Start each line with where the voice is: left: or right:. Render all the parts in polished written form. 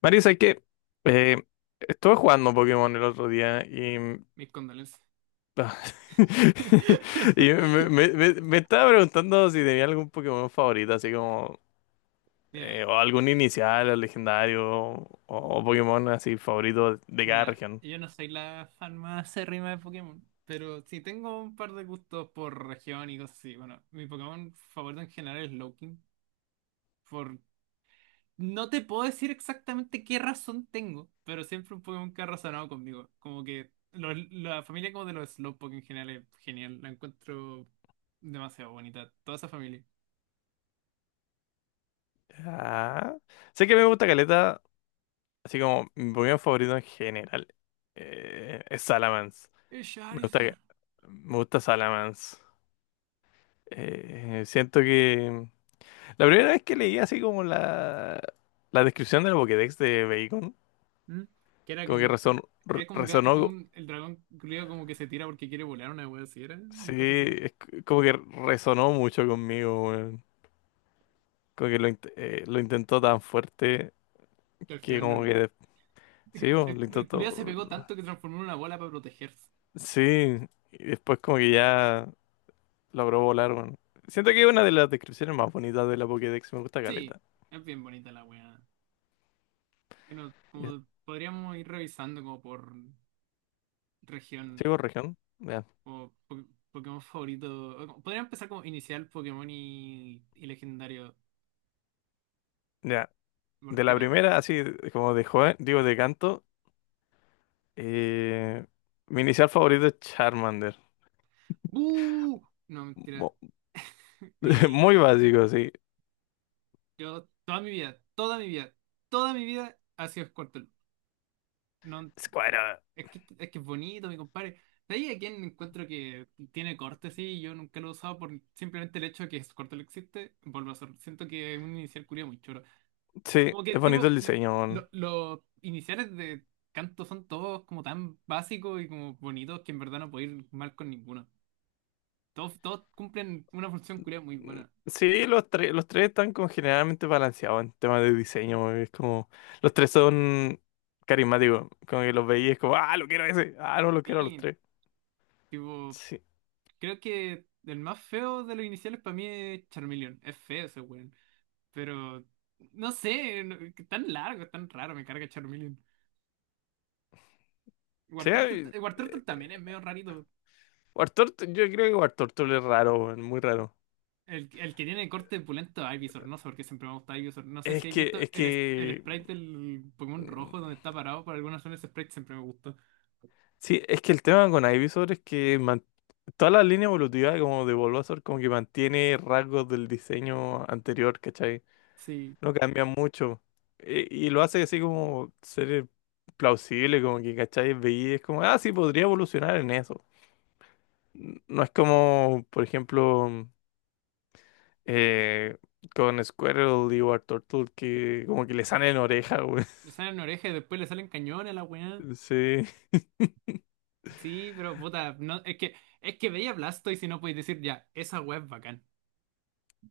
left: Marisa, es que eh, estuve jugando Pokémon el otro día y,
right: Mis condolencias.
left: ah, y me, me- me- me estaba preguntando si tenía algún Pokémon favorito, así como
right: Mira,
left: o algún inicial, o legendario, o, Pokémon así favorito de cada
right: mira,
left: región.
right: yo no soy la fan más acérrima de Pokémon, pero sí tengo un par de gustos por región y cosas así. Bueno, mi Pokémon favorito en general es Loking. Por... No te puedo decir exactamente qué razón tengo, pero siempre un Pokémon que ha razonado conmigo. Como que la familia como de los Slowpoke en general es genial. La encuentro demasiado bonita, toda esa familia.
left: Ah, sé que me gusta Caleta, así como mi Pokémon favorito en general es Salamence.
right: Es
left: Me gusta,
right: Charizard.
left: me gusta Salamence. Siento que la primera vez que leí así como la descripción del Pokédex de Bacon,
right: ¿Mm? Que era
left: como
right: como
left: que
right: un, es como un, ga- es como
left: resonó,
right: un- el dragón culiao como que se tira porque quiere volar una wea así, era
left: sí,
right: una cosa así.
left: como que resonó mucho conmigo, weón. Como que lo intentó tan fuerte
right: Que al
left: que
right: final no
left: como que,
right: lo.
left: sí, weón,
right: El,
left: lo
right: el culiao se
left: intentó,
right: pegó tanto que transformó en una bola para protegerse.
left: sí, y después como que ya logró volar, weón. Siento que es una de las descripciones más bonitas de la Pokédex, me gusta
right: Sí,
left: caleta.
right: es bien bonita la wea. Bueno,
left: Y-
right: como podríamos ir revisando como por región
left: ¿Llego región? Ya,
right: o po- Pokémon favorito. Podría empezar como inicial Pokémon y legendario.
left: ya. De
right: Porque,
left: la
right: a ver.
left: primera, así como de joven, digo de canto. Eh, Mi inicial favorito es Charmander.
right: ¡Uh! No, mentira.
left: Mu-
right: Mi,
left: Muy básico, sí.
right: yo, toda mi vida, toda mi vida, toda mi vida ha sido Squirtle. No,
left: Squirtle.
right: es que es bonito, mi compadre. De ahí a quien encuentro que tiene corte, sí, yo nunca lo he usado por simplemente el hecho de que su corte lo existe, vuelvo a hacer. Siento que es un inicial culiao muy choro.
left: Sí,
right: Como que,
left: es bonito
right: tipo,
left: el diseño, weón.
right: los iniciales de canto son todos como tan básicos y como bonitos que en verdad no puedo ir mal con ninguno. Todos, todos cumplen una función culiao muy buena.
left: Sí, los tres están como generalmente balanceados en temas de diseño, weón. Es como, los tres son carismáticos. Como que los veías como, ah, lo quiero ese. Ah, no, lo quiero a los
right: Sí,
left: tres.
right: tipo,
left: Sí.
right: creo que el más feo de los iniciales para mí es Charmeleon. Es feo ese weón. Pero no sé, tan largo, tan raro, me carga Charmeleon.
left: Sí,
right: Wartortle, Wartortle también es medio rarito.
left: Yo creo que Wartortle es raro, weón, muy raro.
right: El que tiene corte pulento es Ivysaur, no sé por qué siempre me gusta Ivysaur. No sé si habéis visto
left: Es
right: el
left: que
right: sprite del Pokémon rojo donde está parado, por alguna razón ese sprite siempre me gustó.
left: Sí, es que el tema con Ivysaur es que toda la línea evolutiva como de Bulbasaur como que mantiene rasgos del diseño anterior, ¿cachai?
right: Sí,
left: No cambia mucho. Y, lo hace así como ser plausible, como que, ¿cachai? Veí, es como, ah, sí, podría evolucionar en eso. No es como, por ejemplo, eh, con Squirtle y Turtle que como que le salen oreja, güey.
right: le salen orejas y después le salen cañones a la weá.
left: Sí.
right: Sí, pero puta, no, es que veía Blastoise y no podéis decir ya, esa weá es bacán.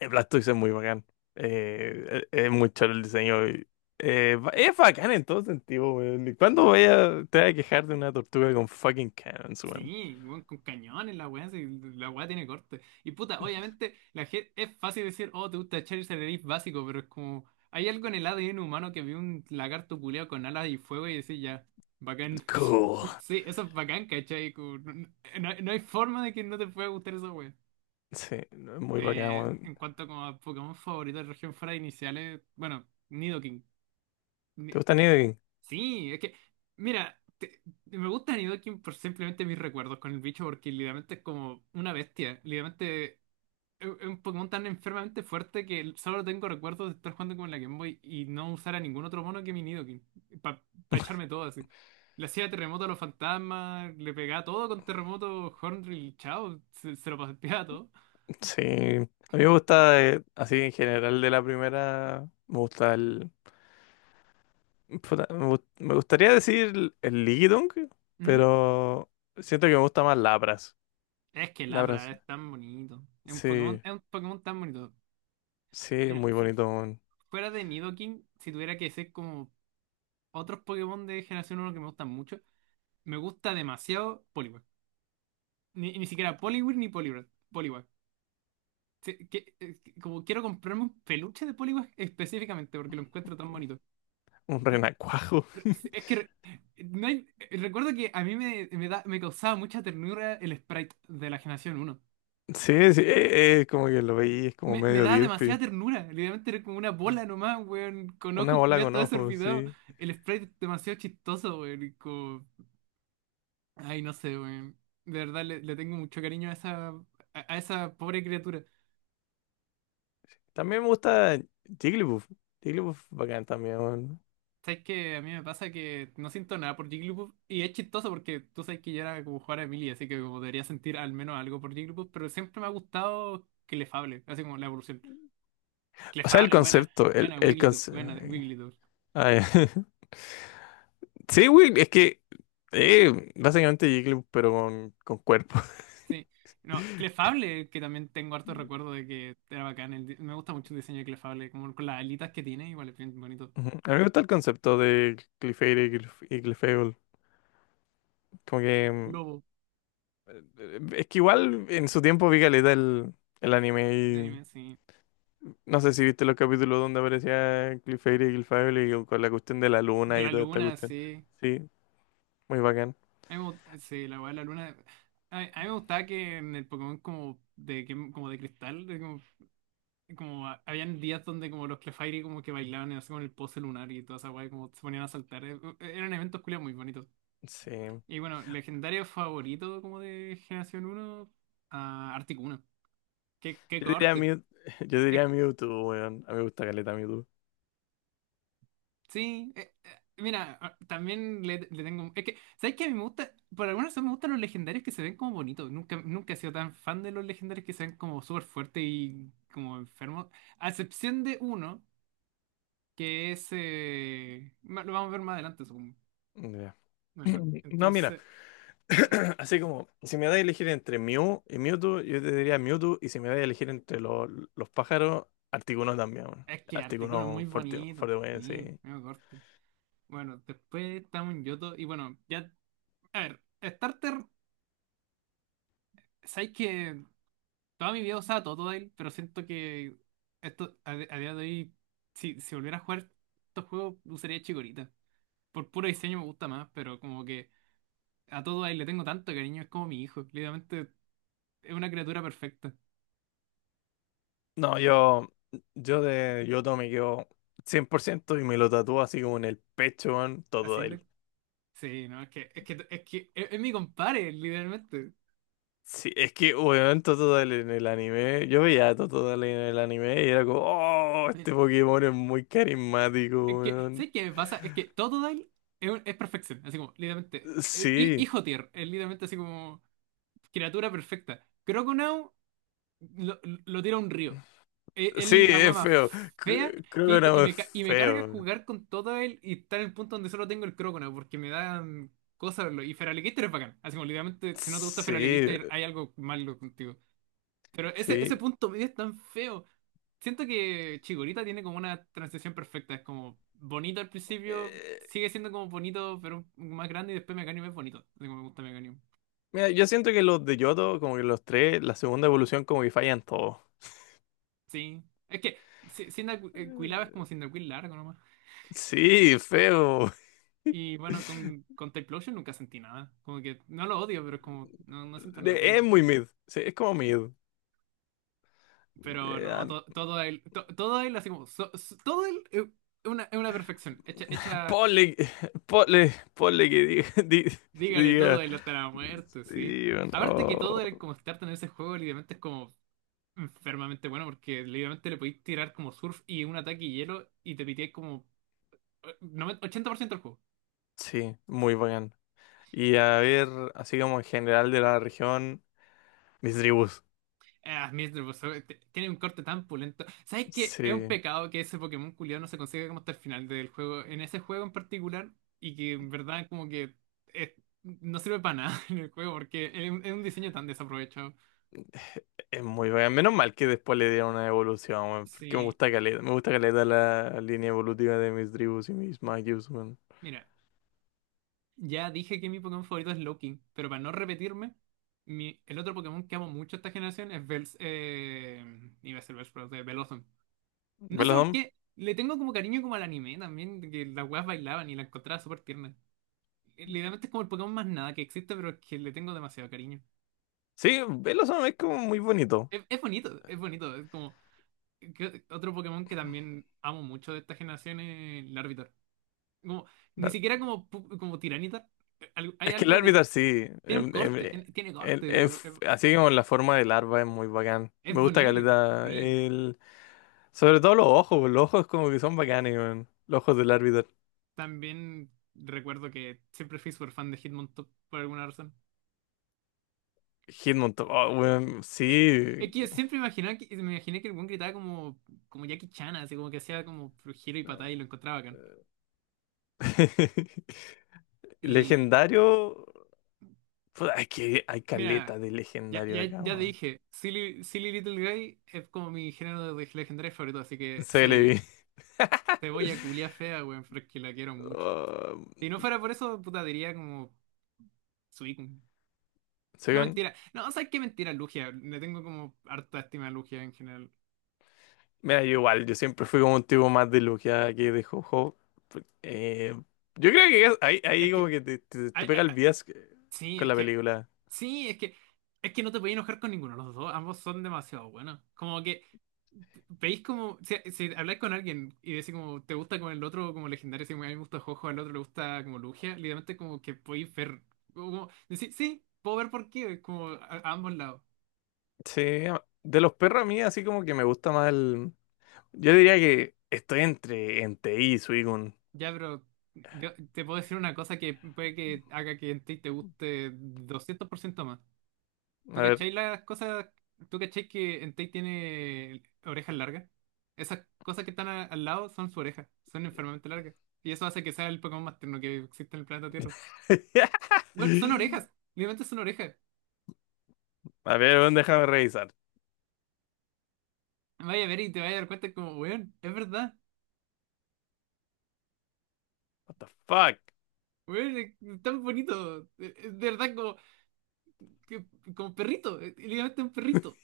left: El Blastoise es muy bacán. Es muy chulo el diseño. Y, es bacán en todo sentido, weón. ¿Y cuándo te voy a quejar de una tortuga con fucking cannons, weón?
right: Sí, weón, con cañones la weá, sí, la weá tiene corte. Y puta, obviamente, la gente es fácil decir, oh, te gusta Charizard, eres básico, pero es como, hay algo en el ADN humano que vio un lagarto culeado con alas y fuego y decís, ya, bacán.
left: Cool.
right: Sí, eso es bacán, ¿cachai? Como, no, no hay forma de que no te pueda gustar esa weá.
left: Sí, no, es muy bacán, weón.
right: En cuanto como a Pokémon favorito de región fuera de iniciales, bueno, Nidoking.
left: ¿Te gusta Nidoking?
right: Sí, es que, mira, me gusta Nidoking por simplemente mis recuerdos con el bicho, porque literalmente es como una bestia. Literalmente es un Pokémon tan enfermamente fuerte que solo tengo recuerdos de estar jugando con la Game Boy y no usar a ningún otro mono que mi Nidoking, para echarme todo así. Le hacía terremoto a los fantasmas, le pegaba todo con terremoto, Hornrill, chao, se lo paseaba todo.
left: Sí. A mí me gusta, así en general de la primera, me gusta puta, me gustaría decir el Ligidunk,
right: ¿Mm?
left: pero siento que me gusta más Lapras.
right: Es que
left: Lapras.
right: Labra es tan bonito.
left: Sí,
right: Es un Pokémon tan bonito.
left: sí, es
right: Mira,
left: muy bonito, weón.
right: fuera de Nidoking, si tuviera que ser como otros Pokémon de generación 1 que me gustan mucho. Me gusta demasiado Poliwag. Ni siquiera Poliwhirl ni Poliwrath. Poliwag. Como quiero comprarme un peluche de Poliwag específicamente porque lo encuentro tan bonito.
left: Un
right: Como-
left: renacuajo.
right: es que re- no hay- recuerdo que a mí me causaba mucha ternura el sprite de la generación 1.
left: Sí, sí, como que lo veí, es como
right: Me
left: medio
right: daba demasiada
left: derpy.
right: ternura. Literalmente era como una bola nomás, weón. Con
left: Una
right: ojos
left: bola
right: culiados
left: con
right: todo
left: ojos,
right: desorbitado.
left: sí.
right: El sprite es demasiado chistoso, weón. Ay, no sé, weón. De verdad le, le tengo mucho cariño a a esa pobre criatura.
left: También me gusta Jigglypuff. Jigglypuff bacán también, weón.
right: Sabes que a mí me pasa que no siento nada por Jigglypuff. Y es chistoso porque tú sabes que yo era como jugar a Emily, así que como debería sentir al menos algo por Jigglypuff. Pero siempre me ha gustado Clefable, así como la evolución.
left: O sea, el
right: Clefable, buena,
left: concepto, el,
right: buena
left: el
right: Wigglytuff,
left: concepto.
right: buena Wigglytuff.
left: Sí, güey, es que básicamente Jigglypuff, pero con cuerpo.
right: Sí. No, Clefable, que también tengo harto recuerdo de que era bacán. Me gusta mucho el diseño de Clefable, como con las alitas que tiene, igual es bien bonito.
left: Ujú. A mí me gusta el concepto de Clefairy y Clefable. Como que
right: Lobo,
left: es que igual en su tiempo vi caleta el
right: un
left: anime.
right: anime, sí.
left: No sé si viste los capítulos donde aparecía Clefairy y Gilfable y con la cuestión de la
right: De
left: luna y
right: la
left: toda esta
right: luna,
left: cuestión.
right: sí.
left: Sí, muy bacán.
right: A mí me gusta- sí, la weá de la luna. A mí me gustaba que en el Pokémon como como de cristal, de como, habían días donde como los Clefairy como que bailaban así con el pose lunar y toda esa weá, y como se ponían a saltar. Eran eventos culiados muy bonitos.
left: Sí.
right: Y bueno, legendario favorito como de Generación 1 a Articuno. Qué, qué
left: Yo diría
right: corte.
left: Mew, yo diría Mewtwo, weón. A mí me gusta caleta Mewtwo.
right: Sí, mira, ah, también le tengo... Es que, ¿sabes qué? A mí me gusta, por alguna razón me gustan los legendarios que se ven como bonitos. Nunca, nunca he sido tan fan de los legendarios que se ven como súper fuertes y como enfermos. A excepción de uno, que es... lo vamos a ver más adelante, supongo.
left: Ya.
right: Bueno,
left: No, mira,
right: entonces... mm,
left: así como, si me da a elegir entre Mew y Mewtwo, yo te diría Mewtwo, y si me da a elegir entre los pájaros, Articuno también, weón.
right: Es que Articuno es
left: Articuno
right: muy
left: fuerte,
right: bonito.
left: fuerte, weón,
right: Sí,
left: sí.
right: me corto. Bueno, después estamos en Yoto y bueno, ya... A ver, Starter, ¿sabes qué? Toda mi vida usaba Totodile, pero siento que esto a día de hoy, si volviera a jugar estos juegos, usaría Chikorita. Por puro diseño me gusta más, pero como que a Totodile le tengo tanto cariño, es como mi hijo. Literalmente es una criatura perfecta.
left: No, yo de Yoto me quedo 100% y me lo tatúo así como en el pecho, weón,
right: ¿Así? Index?
left: Totodile.
right: Sí, no, es mi compadre, literalmente.
left: Sí, es que, weón, Totodile en el anime, yo veía a Totodile en el anime y era como, oh,
right: Mira,
left: este Pokémon es muy
right: Es
left: carismático,
right: que,
left: weón.
right: ¿sabes qué me pasa? Es que Totodile es, es perfección, así como, literalmente.
left: Sí,
right: Hijo tier, es literalmente así como criatura perfecta. Croconaw lo, lo tira a un río. Es
left: sí,
right: la weá
left: es
right: más
left: feo.
right: fea
left: Creo
right: que he
left: que
right: visto, Y
left: no es
right: me
left: feo,
right: carga
left: weón.
right: jugar con todo él y estar en el punto donde solo tengo el Croconaw porque me dan cosas. Verlo. Y Feraligatr es bacán. Así como literalmente, si no te gusta
left: Sí,
right: Feraligatr, hay algo malo contigo. Pero ese
left: sí.
right: punto medio es tan feo. Siento que Chikorita tiene como una transición perfecta. Es como bonito al principio,
left: Eh,
right: sigue siendo como bonito, pero más grande. Y después Meganium es bonito. Así como me gusta Meganium.
left: Mira, yo siento que los de Yoto, como que los tres, la segunda evolución como que fallan todos.
right: Sí. Es que Quilava es
left: Eh,
right: como Cyndaquil largo.
left: Sí, feo.
right: Y bueno, con Type Lotion nunca sentí nada. Como que no lo odio, pero es como, no, no siento nada por mi
left: Es muy
right: compadre.
left: mid. Sí, es como
right: Sí.
left: mid.
right: Pero
left: Eh,
right: no,
left: ah,
right: todo él, todo él, así como, todo él es una perfección. Hecha, hecha,
left: ponle, ponle que diga, que
right: dígale todo
left: diga.
right: él hasta la muerte, sí.
left: Sí, bueno,
right: Aparte que todo
left: oh,
right: él, como estar en ese juego, literalmente es como enfermamente bueno, porque literalmente le podéis tirar como surf y un ataque y hielo y te piteáis como 80% del juego.
left: sí, muy bacán. Y a ver, así como en general de la región, mis tribus.
right: Ah, Mr. tiene un corte tan pulento. ¿Sabes qué? Es un
left: Sí,
right: pecado que ese Pokémon culiao no se consiga como hasta el final del juego, en ese juego en particular, y que en verdad como que eh, no sirve para nada en el juego porque es un diseño tan desaprovechado.
left: es muy bacán. Menos mal que después le dieron una evolución, weón, porque
right: Sí,
left: me gusta caleta la línea evolutiva de mis tribus y mis magios, weón.
right: mira, ya dije que mi Pokémon favorito es Loking, pero para no repetirme, el otro Pokémon que amo mucho esta generación es iba a ser Bellsprout, de Bellossom. No sé
left: ¿Velozón?
right: por qué, le tengo como cariño como al anime también, que las weas bailaban y la encontraba súper tierna. Literalmente es como el Pokémon más nada que existe, pero es que le tengo demasiado cariño.
left: Sí, Velozón es como muy bonito.
right: Es bonito, es bonito. Es como otro Pokémon que también amo mucho de esta generación es el Larvitar. Como, ni siquiera como, como Tiranitar. Hay
left: Es que el
right: algo de...
left: árbitro sí,
right: Tiene un corte, tiene corte. Es,
left: así como la forma del larva es muy bacán.
right: es
left: Me gusta
right: buenísimo.
left: caleta.
right: Sí.
left: Sobre todo los ojos, weón, los ojos como que son bacanes, weón. Los ojos del árbitro.
right: También recuerdo que siempre fui súper fan de Hitmontop por alguna razón.
left: Hitmon, to- oh, weón,
right: Eh, Es
left: sí.
right: que yo siempre imaginaba que, me imaginé que el buen gritaba como, como Jackie Chan, así como que hacía como giro y patada y lo encontraba bacán. Y
left: Legendario. Puta, es que hay caleta
right: Mira,
left: de
right: ya,
left: legendario
right: ya,
left: acá,
right: ya
left: weón.
right: dije, Silly Little Guy es como mi género de legendario favorito, así que se lo vi.
left: Celebi.
right: Te voy a culiar fea, weón, pero es que la quiero mucho.
left: Oh,
right: Si no fuera por eso, puta, diría como Suicune.
left: ¿sí,
right: No,
left: weón?
right: mentira. No, ¿sabes qué? Mentira, Lugia. Le tengo como harta estima a Lugia en general.
left: Mira, yo igual, yo siempre fui como un tipo más de logia que de jojo. Pues, yo creo que ahí,
right: Es
left: ahí como
right: que
left: que te, te-
right: hay,
left: te pega el
right: hay-
left: bias
right: Sí,
left: con
right: es
left: la
right: que.
left: película.
right: Sí, es que. Es que no te podías enojar con ninguno de los dos. Ambos son demasiado buenos. Como que. Veis como. Si, si habláis con alguien y decís como. Te gusta como el otro, como legendario. Si a mí me gusta Jojo, al otro le gusta como Lugia. Literalmente como que podéis ver. Como, decir, sí, puedo ver por qué. Como a ambos lados.
left: Sí, de los perros a mí así como que me gusta más el. Yo diría que estoy entre Entei y Suicune.
right: Ya, pero. Yo te puedo decir una cosa que puede que haga que en ti te guste 200% más. ¿Tú
left: A ver.
right: cachai las cosas? ¿Tú cachai que Entei tiene orejas largas? Esas cosas que están al lado son su oreja, son enfermamente largas. Y eso hace que sea el Pokémon más tierno que existe en el planeta Tierra. Bueno, son orejas, literalmente son orejas.
left: A ver, weón, déjame revisar.
right: Vaya a ver y te vaya a dar cuenta como, weón, es verdad.
left: What the fuck?
right: Weón, es tan bonito. Es de verdad como, que- como perrito, es literalmente un perrito.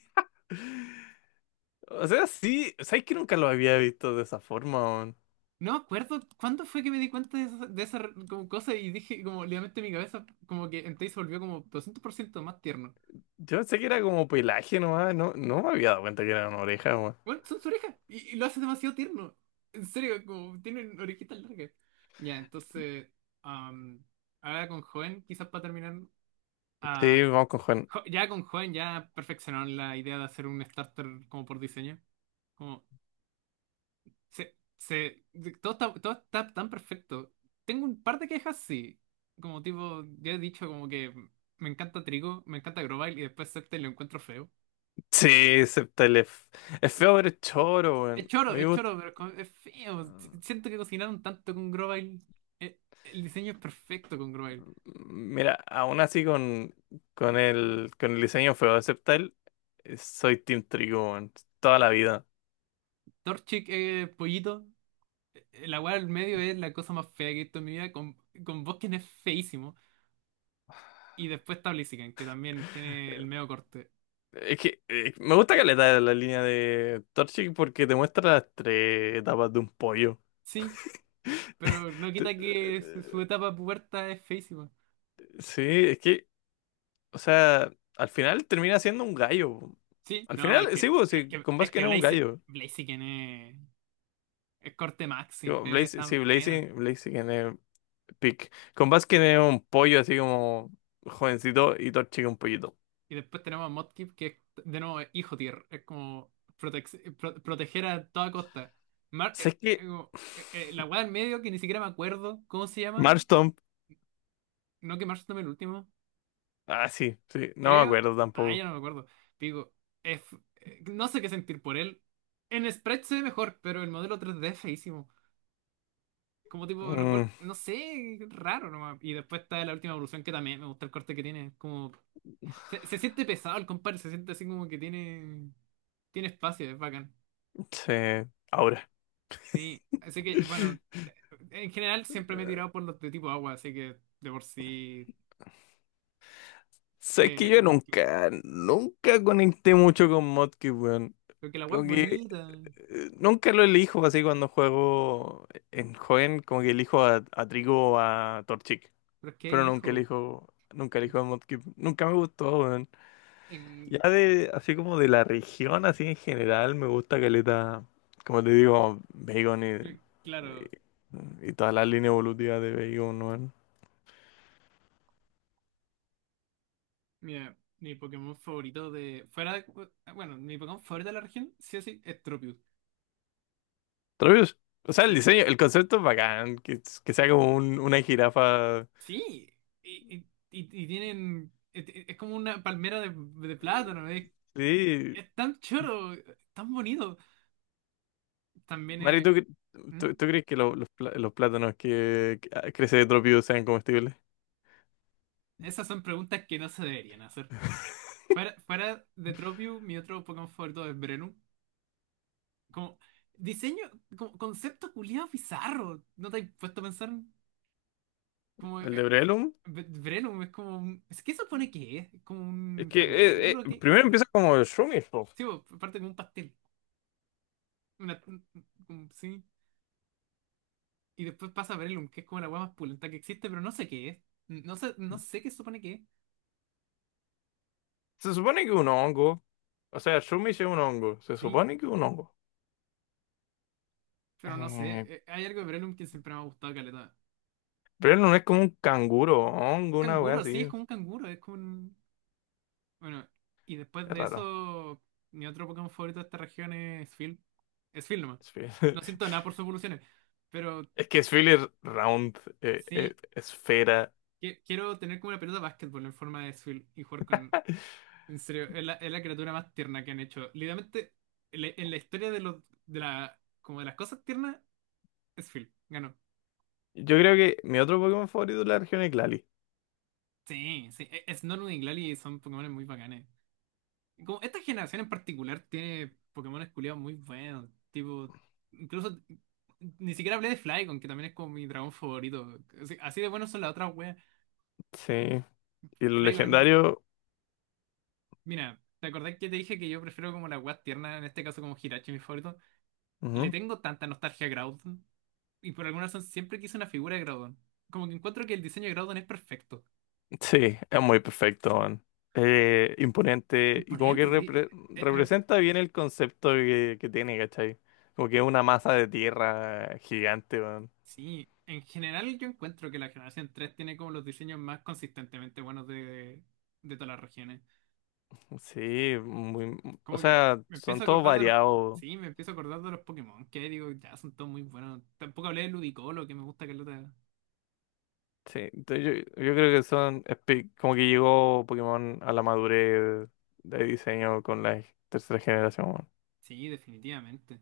left: O sea, sí, ¿sabes que nunca lo había visto de esa forma, weón?
right: No me acuerdo cuándo fue que me di cuenta de esa, como cosa y dije como literalmente en mi cabeza como que Entei se volvió como 200% más tierno.
left: Yo pensé que era como pelaje nomás, no, no me había dado cuenta que era una oreja.
right: Bueno, son su oreja y lo hace demasiado tierno. En serio, como tienen orejitas largas. Ya, entonces, am, ahora con Joven, quizás para terminar, ah,
left: Sí, vamos con Juan.
right: Ya con Joven ya perfeccionaron la idea de hacer un starter como por diseño. Como, todo está, tan perfecto. Tengo un par de quejas, sí. Como tipo, ya he dicho como que me encanta Trigo, me encanta Grovyle y después Scepter lo encuentro feo.
left: Sí, acepta el. Es feo, pero es choro, weón. A mí me
right: Es
left: gusta.
right: choro, pero es feo.
left: Ah,
right: Siento que cocinaron tanto con Grovyle. Eh, El diseño es perfecto con Grovyle.
left: mira, aún así con, con el diseño feo de Septal, soy Team Trigo, weón, toda la vida.
right: Torchic es pollito. La weá del medio es la cosa más fea que he visto en mi vida. Con Bosken es feísimo. Y después está Blaziken, que también tiene el medio corte.
left: Es que me gusta caleta la línea de Torchic porque te muestra las tres etapas de un pollo.
right: Sí, pero no
left: Te-
right: quita que su
left: eh,
right: etapa puberta es feísima.
left: Sí, es que, o sea, al final termina siendo un gallo.
right: Sí,
left: Al
right: no, pero
left: final, sí, weón, sí, con Basque no es un gallo.
right: Blaziken es corte Maxim.
left: Digo,
right: Es
left: Blaze,
right: tan
left: sí,
right: bueno.
left: Blaze, Blaze Pick. Con Baskin es un pollo así como jovencito y Torchic es un pollito.
right: Y después tenemos a Mudkip, que es de nuevo hijo tier. Es como proteger a toda costa.
left: ¿Sabes qué?
right: Como, la weá en medio, que ni siquiera me acuerdo cómo se llama.
left: Marstomp.
right: No que Marsh tome el último.
left: Ah, sí, sí. No me
right: Creo.
left: acuerdo
right: Ah, ya
left: tampoco.
right: no me acuerdo. Digo, es- no sé qué sentir por él. En Sprite se ve mejor, pero el modelo 3D es feísimo. Como tipo, recuerdo,
left: Mm,
right: no sé, raro nomás. Y después está la última evolución que también me gusta el corte que tiene. Es como, se siente pesado el compadre, se siente así como que tiene, espacio, es bacán.
left: sí, ahora.
right: Sí, así que, bueno, en general siempre me he tirado por los de tipo agua, así que de por sí.
left: Sabes que yo
right: No,
left: nunca, nunca conecté mucho con Modkit, weón.
right: porque el agua es
left: Como que
right: bonita,
left: nunca lo elijo así cuando juego en joven, como que elijo a, Trico o a Torchic.
right: pero es que
left: Pero
right: hay
left: nunca
right: hijos.
left: elijo, nunca elijo a Modkit. Nunca me gustó, weón.
right: En,
left: Ya de, así como de la región, así en general, me gusta caleta, como te digo, Bacon y,
right: claro,
left: y toda la línea evolutiva de Bacon, ¿no?
right: mira, mi Pokémon favorito de. Fuera de. Bueno, mi Pokémon favorito de la región, sí o sí, es Tropius.
left: Travis, o sea, el
right: Sí.
left: diseño, el concepto es bacán, que sea como una jirafa.
right: Sí. Y tienen. Es como una palmera de plátano, es,
left: Sí,
right: es tan choro, tan bonito. También.
left: Mari, ¿tú, cre- tú,
right: ¿Mm?
left: tú crees que los plátanos que crece de Tropio sean comestibles?
right: Esas son preguntas que no se deberían hacer. Fuera de Tropiu, mi otro Pokémon favorito es Brenu. Como diseño, como concepto culiado bizarro. ¿No te has puesto a pensar? Como
left: El de
right: eh,
left: Brelum,
right: Brenu es como ¿Qué se supone que es? ¿Es como
left: es
right: un
left: que
right: canguro? ¿Qué se
left: primero
right: supone?
left: empieza como el Shumish, po.
right: Sí, bo, parte como un pastel. Una, un- sí. Y después pasa Brelum, que es como la hueá más pulenta que existe, pero no sé qué es. No sé qué se supone que es.
left: Se supone que es un hongo, o sea, Shumish es un hongo, se
right: Sí,
left: supone que es un hongo.
right: pero no sé.
left: Eh,
right: Hay algo de Brelum que siempre me ha gustado, caleta.
left: pero no es como un canguro, hongo, una wea
right: Canguro, sí, es
left: así.
right: como un canguro, Bueno, y después
left: Es
right: de
left: raro.
right: eso, mi otro Pokémon favorito de esta región es Phil. Es Phil nomás.
left: Esfe-
right: No siento nada por sus evoluciones, pero
left: Es que Spheler Round,
right: sí,
left: esfera.
right: quiero tener como una pelota de básquetbol en forma de Phil y jugar con... En serio, es la criatura más tierna que han hecho. Literalmente, en la historia de los, de la, como de las cosas tiernas, es Phil. Ganó.
left: Yo creo que mi otro Pokémon favorito es la región es Glalie.
right: Sí, sí. Snorlax y Glalie son Pokémones muy bacanes. Como esta generación en particular tiene Pokémon culiados muy buenos. Tipo, incluso ni siquiera hablé de Flygon, que también es como mi dragón favorito. Así, así de buenos son las otras weas.
left: Sí. Y los
right: Flygon es muy-
left: legendarios.
right: Mira, ¿te acordás que te dije que yo prefiero como las weas tiernas, en este caso como Hirachi, mi favorito? Le
left: Ujú.
right: tengo tanta nostalgia a Groudon. Y por alguna razón siempre quise una figura de Groudon. Como que encuentro que el diseño de Groudon es perfecto.
left: Sí, es muy perfecto, man. Imponente. Y como que
right: Imponente, sí. Eh, eh,
left: representa bien el concepto que tiene, ¿cachai? Como que es una masa de tierra gigante, man.
right: sí, en general yo encuentro que la generación 3 tiene como los diseños más consistentemente buenos de todas las regiones.
left: Sí, muy, o
right: Como que
left: sea,
right: me
left: son
right: empiezo a
left: todos
right: acordar de los...
left: variados.
right: Sí, me empiezo a acordar de los Pokémon, que digo, ya son todos muy buenos. Tampoco hablé de Ludicolo, que me gusta que lo...
left: Sí, entonces yo creo que son como que llegó Pokémon a la madurez de diseño con la tercera generación.
right: Sí, definitivamente.